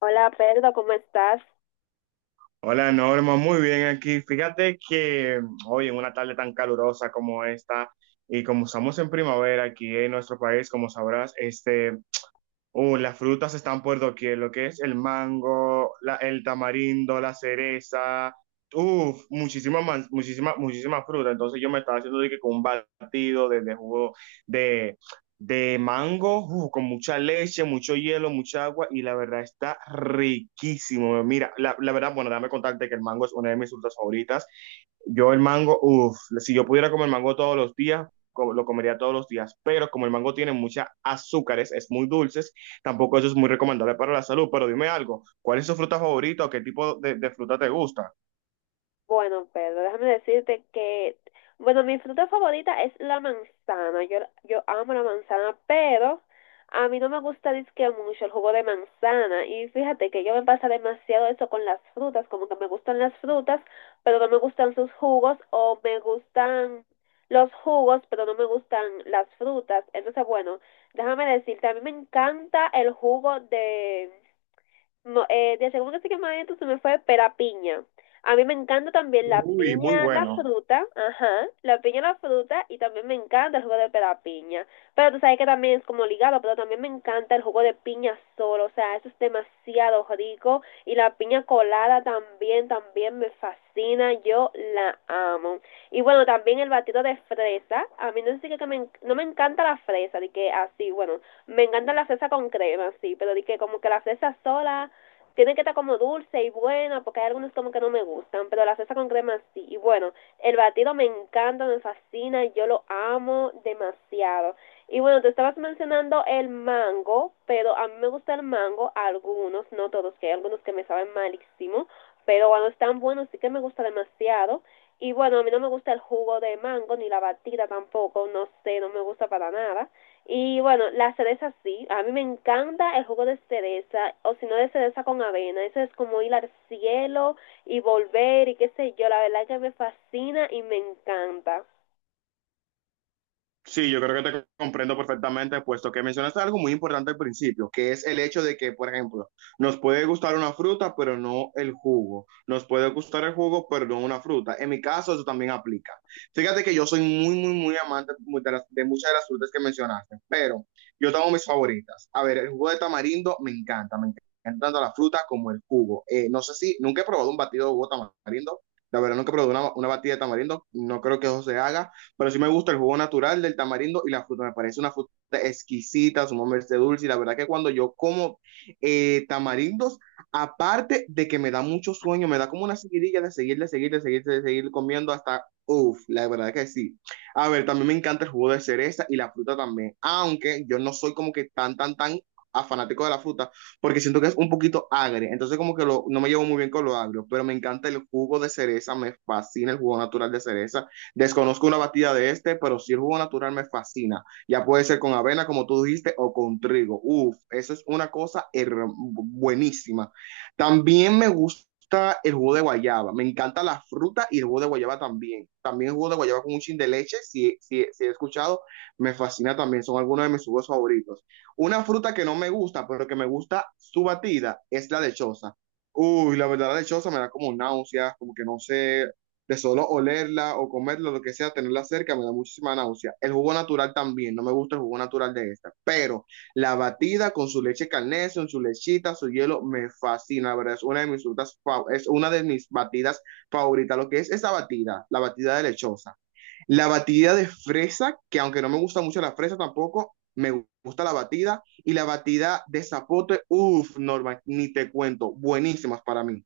Hola Pedro, ¿cómo estás? Hola Norma, muy bien aquí. Fíjate que hoy en una tarde tan calurosa como esta y como estamos en primavera aquí en nuestro país, como sabrás, las frutas están por doquier, lo que es el mango, el tamarindo, la cereza, uff, muchísima, muchísima, muchísima fruta. Entonces yo me estaba haciendo de que con un batido de jugo de, de mango, uf, con mucha leche, mucho hielo, mucha agua, y la verdad está riquísimo. Mira, la verdad, bueno, dame contarte que el mango es una de mis frutas favoritas. Yo el mango, uff, si yo pudiera comer mango todos los días, lo comería todos los días, pero como el mango tiene muchas azúcares, es muy dulce, tampoco eso es muy recomendable para la salud. Pero dime algo, ¿cuál es tu fruta favorita o qué tipo de fruta te gusta? Bueno, Pedro, déjame decirte que, bueno, mi fruta favorita es la manzana. Yo amo la manzana, pero a mí no me gusta dizque mucho el jugo de manzana. Y fíjate que yo me pasa demasiado eso con las frutas, como que me gustan las frutas, pero no me gustan sus jugos, o me gustan los jugos, pero no me gustan las frutas. Entonces, bueno, déjame decirte, a mí me encanta el jugo de... No, de segundo que más adentro se me fue pera piña. A mí me encanta también la Uy, muy piña, la bueno. fruta, ajá, la piña, la fruta, y también me encanta el jugo de pera piña. Pero tú sabes que también es como ligado, pero también me encanta el jugo de piña solo, o sea, eso es demasiado rico. Y la piña colada también, también me fascina, yo la amo. Y bueno, también el batido de fresa, a mí no sé si que me, no me encanta la fresa, de que así, bueno, me encanta la fresa con crema, sí, pero de que como que la fresa sola tiene que estar como dulce y buena, porque hay algunos como que no me gustan, pero la salsa con crema sí. Y bueno, el batido me encanta, me fascina, yo lo amo demasiado. Y bueno, te estabas mencionando el mango, pero a mí me gusta el mango, algunos, no todos, que hay algunos que me saben malísimo, pero cuando están buenos sí que me gusta demasiado. Y bueno, a mí no me gusta el jugo de mango, ni la batida tampoco, no sé, no me gusta para nada. Y bueno, la cereza sí, a mí me encanta el jugo de cereza, o si no de cereza con avena, eso es como ir al cielo y volver y qué sé yo, la verdad es que me fascina y me encanta. Sí, yo creo que te comprendo perfectamente, puesto que mencionaste algo muy importante al principio, que es el hecho de que, por ejemplo, nos puede gustar una fruta, pero no el jugo. Nos puede gustar el jugo, pero no una fruta. En mi caso, eso también aplica. Fíjate que yo soy muy, muy, muy amante de, de muchas de las frutas que mencionaste, pero yo tengo mis favoritas. A ver, el jugo de tamarindo me encanta tanto la fruta como el jugo. No sé si nunca he probado un batido de jugo de tamarindo. La verdad, nunca he probado una batida de tamarindo. No creo que eso se haga. Pero sí me gusta el jugo natural del tamarindo y la fruta. Me parece una fruta exquisita, sumamente dulce. Y la verdad que cuando yo como tamarindos, aparte de que me da mucho sueño, me da como una seguidilla de seguir, de seguir, de seguir, de seguir comiendo hasta, uff, la verdad que sí. A ver, también me encanta el jugo de cereza y la fruta también. Aunque yo no soy como que tan, tan, tan a fanático de la fruta, porque siento que es un poquito agre, entonces como que lo, no me llevo muy bien con lo agrio, pero me encanta el jugo de cereza, me fascina el jugo natural de cereza. Desconozco una batida de este, pero si el jugo natural me fascina. Ya puede ser con avena, como tú dijiste, o con trigo. Uf, eso es una cosa buenísima. También me gusta el jugo de guayaba. Me encanta la fruta y el jugo de guayaba también. También el jugo de guayaba con un chin de leche, si, si, si he escuchado, me fascina también. Son algunos de mis jugos favoritos. Una fruta que no me gusta, pero que me gusta su batida, es la lechosa. Uy, la verdad, la lechosa me da como náuseas, como que no sé, de solo olerla o comerla, lo que sea, tenerla cerca, me da muchísima náusea. El jugo natural también, no me gusta el jugo natural de esta, pero la batida con su leche Carnation, con su lechita, su hielo, me fascina, la verdad, es una de mis frutas, es una de mis batidas favoritas, lo que es esa batida, la batida de lechosa. La batida de fresa, que aunque no me gusta mucho la fresa tampoco, me gusta la batida y la batida de zapote, uff, Norma, ni te cuento, buenísimas para mí.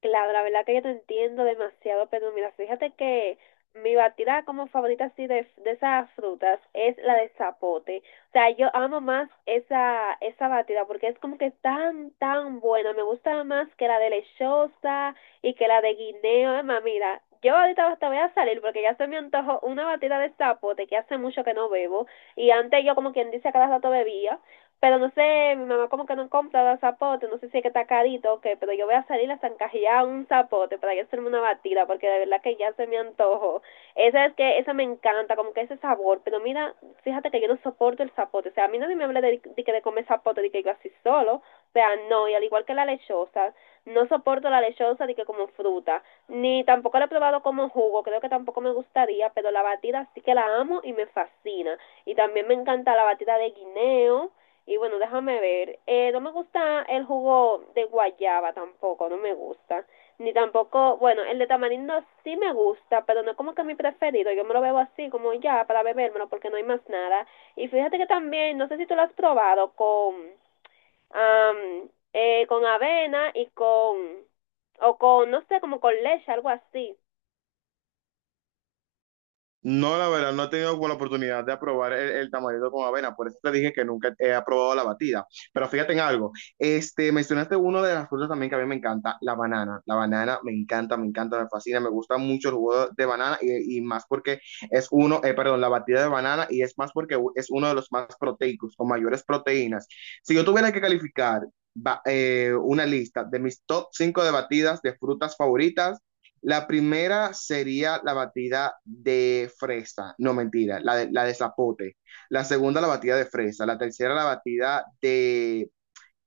Claro, la verdad que yo te entiendo demasiado, pero mira, fíjate que mi batida como favorita así de esas frutas es la de zapote. O sea, yo amo más esa, esa batida porque es como que tan, tan buena. Me gusta más que la de lechosa y que la de guineo. Es más, mira, yo ahorita hasta voy a salir porque ya se me antojó una batida de zapote que hace mucho que no bebo. Y antes yo como quien dice a cada rato bebía. Pero no sé, mi mamá como que no compra los zapotes, no sé si es que está carito o qué, pero yo voy a salir a zancajear un zapote para yo hacerme una batida, porque de verdad que ya se me antojo. Esa es que, esa me encanta, como que ese sabor, pero mira, fíjate que yo no soporto el zapote, o sea, a mí nadie me habla de que de comer zapote, de que yo así solo, o sea, no, y al igual que la lechosa, no soporto la lechosa de que como fruta, ni tampoco la he probado como jugo, creo que tampoco me gustaría, pero la batida sí que la amo y me fascina. Y también me encanta la batida de guineo, y bueno, déjame ver. No me gusta el jugo de guayaba tampoco, no me gusta. Ni tampoco, bueno, el de tamarindo sí me gusta, pero no es como que mi preferido. Yo me lo bebo así, como ya, para bebérmelo, porque no hay más nada. Y fíjate que también, no sé si tú lo has probado con, con avena y con, o con, no sé, como con leche, algo así. No, la verdad, no he tenido como la oportunidad de aprobar el tamalito con avena, por eso te dije que nunca he aprobado la batida. Pero fíjate en algo, este, mencionaste una de las frutas también que a mí me encanta, la banana. La banana me encanta, me encanta, me fascina, me gusta mucho el jugo de banana y más porque es uno, perdón, la batida de banana y es más porque es uno de los más proteicos, con mayores proteínas. Si yo tuviera que calificar una lista de mis top 5 de batidas de frutas favoritas, la primera sería la batida de fresa, no mentira, la de zapote. La segunda, la batida de fresa. La tercera, la batida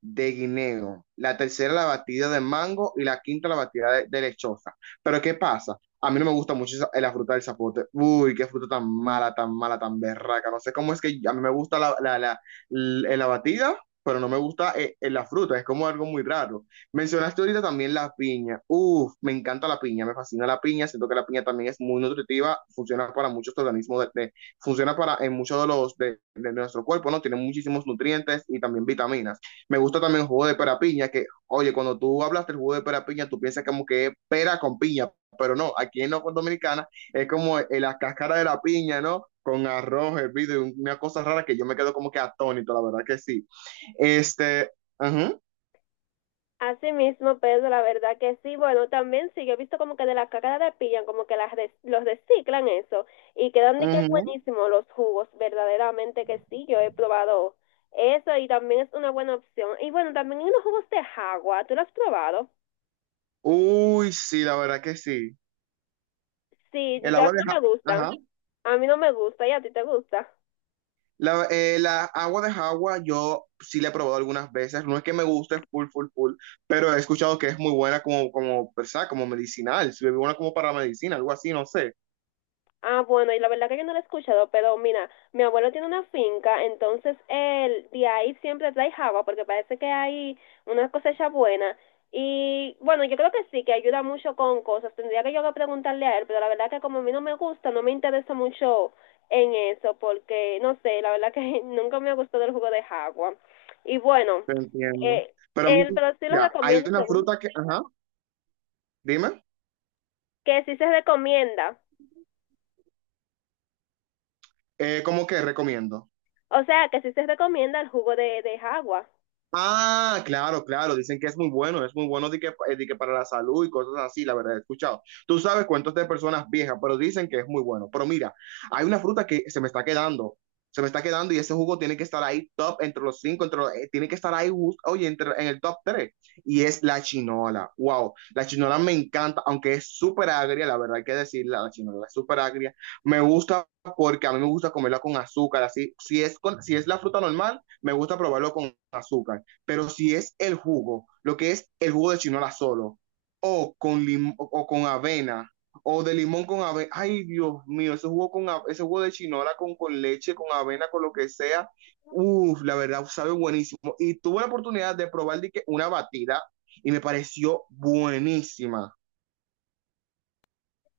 de guineo, la tercera la batida de mango y la quinta la batida de lechosa. Pero ¿qué pasa? A mí no me gusta mucho la fruta del zapote. Uy, qué fruta tan mala, tan mala, tan berraca. No sé cómo es que a mí me gusta la batida, pero no me gusta la fruta. Es como algo muy raro. Mencionaste ahorita también la piña. Uf, me encanta la piña, me fascina la piña. Siento que la piña también es muy nutritiva, funciona para muchos organismos, funciona para en muchos de los de nuestro cuerpo, ¿no? Tiene muchísimos nutrientes y también vitaminas. Me gusta también el jugo de pera piña, que, oye, cuando tú hablas del jugo de pera piña, tú piensas como que es pera con piña, pero no, aquí en la Dominicana es como la cáscara de la piña, ¿no? Con arroz, hervido, y una cosa rara que yo me quedo como que atónito, la verdad que sí. Este, ajá, Así mismo, Pedro, la verdad que sí. Bueno, también sí, yo he visto como que de la caca de pillan, como que los reciclan eso y quedan de que ajá. buenísimo los jugos, verdaderamente que sí, yo he probado eso y también es una buena opción. Y bueno, también hay unos jugos de agua, ¿tú lo has probado? Uy, sí, la verdad que sí. Sí, El ya a agua mí de no me ajá. gustan, a mí no me gusta y a ti te gusta. La, la agua de Jagua yo sí la he probado algunas veces, no es que me guste full, full, full, pero he escuchado que es muy buena como, como, ¿verdad? Como medicinal, se bebe una como para la medicina, algo así, no sé, Ah, bueno, y la verdad que yo no lo he escuchado, pero mira, mi abuelo tiene una finca, entonces él de ahí siempre trae java, porque parece que hay una cosecha buena. Y bueno, yo creo que sí, que ayuda mucho con cosas. Tendría que yo que preguntarle a él, pero la verdad que como a mí no me gusta, no me interesa mucho en eso, porque no sé, la verdad que nunca me ha gustado el jugo de jagua. Y bueno, te entiendo. eh, Pero él, pero sí lo mira, hay recomiendo una según fruta que, ajá, dime, que sí se recomienda. ¿Cómo que recomiendo? O sea, que sí se recomienda el jugo de jagua. Ah, claro, claro, dicen que es muy bueno de que para la salud y cosas así, la verdad, he escuchado. Tú sabes cuentos de personas viejas, pero dicen que es muy bueno. Pero mira, hay una fruta que se me está quedando, se me está quedando y ese jugo tiene que estar ahí top entre los 5, tiene que estar ahí, oye, entre, en el top 3. Y es la chinola, wow, la chinola me encanta, aunque es súper agria, la verdad hay que decirla, la chinola es súper agria. Me gusta porque a mí me gusta comerla con azúcar, así, si es, con, si es la fruta normal, me gusta probarlo con azúcar, pero si es el jugo, lo que es el jugo de chinola solo, o con, lim o con avena, o de limón con avena, ay Dios mío, ese jugo, con ese jugo de chinola con leche, con avena, con lo que sea, uff, la verdad sabe buenísimo. Y tuve la oportunidad de probar de que una batida y me pareció buenísima.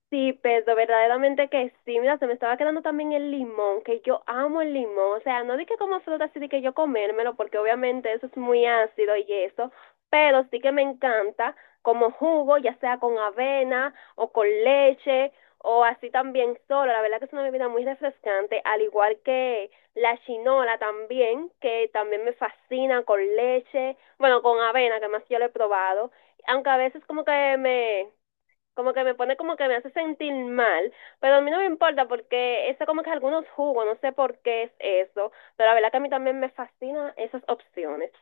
Sí, pero verdaderamente que sí. Mira, se me estaba quedando también el limón, que yo amo el limón. O sea, no di que como fruta, sí di que yo comérmelo, porque obviamente eso es muy ácido y eso. Pero sí que me encanta como jugo, ya sea con avena o con leche o así también solo. La verdad que es una bebida muy refrescante, al igual que la chinola también, que también me fascina con leche, bueno, con avena, que más yo lo he probado. Aunque a veces como que me pone como que me hace sentir mal, pero a mí no me importa porque eso como que algunos jugos, no sé por qué es eso, pero la verdad que a mí también me fascinan esas opciones.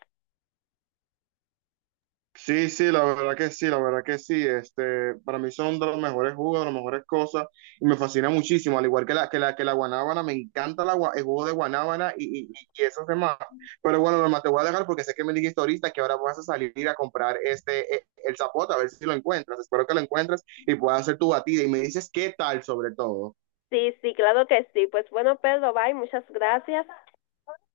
Sí, sí, la verdad que sí, la verdad que sí. Este, para mí son de los mejores jugos, de las mejores cosas, y me fascina muchísimo. Al igual que la, que la, que la guanábana, me encanta la, el jugo de guanábana y esos demás. Pero bueno, Norma, te voy a dejar porque sé que me dijiste ahorita que ahora vas a salir a comprar este, el zapote, a ver si lo encuentras. Espero que lo encuentres y puedas hacer tu batida. Y me dices qué tal sobre todo. Sí, sí, claro que sí. Pues bueno, Pedro, bye, muchas gracias.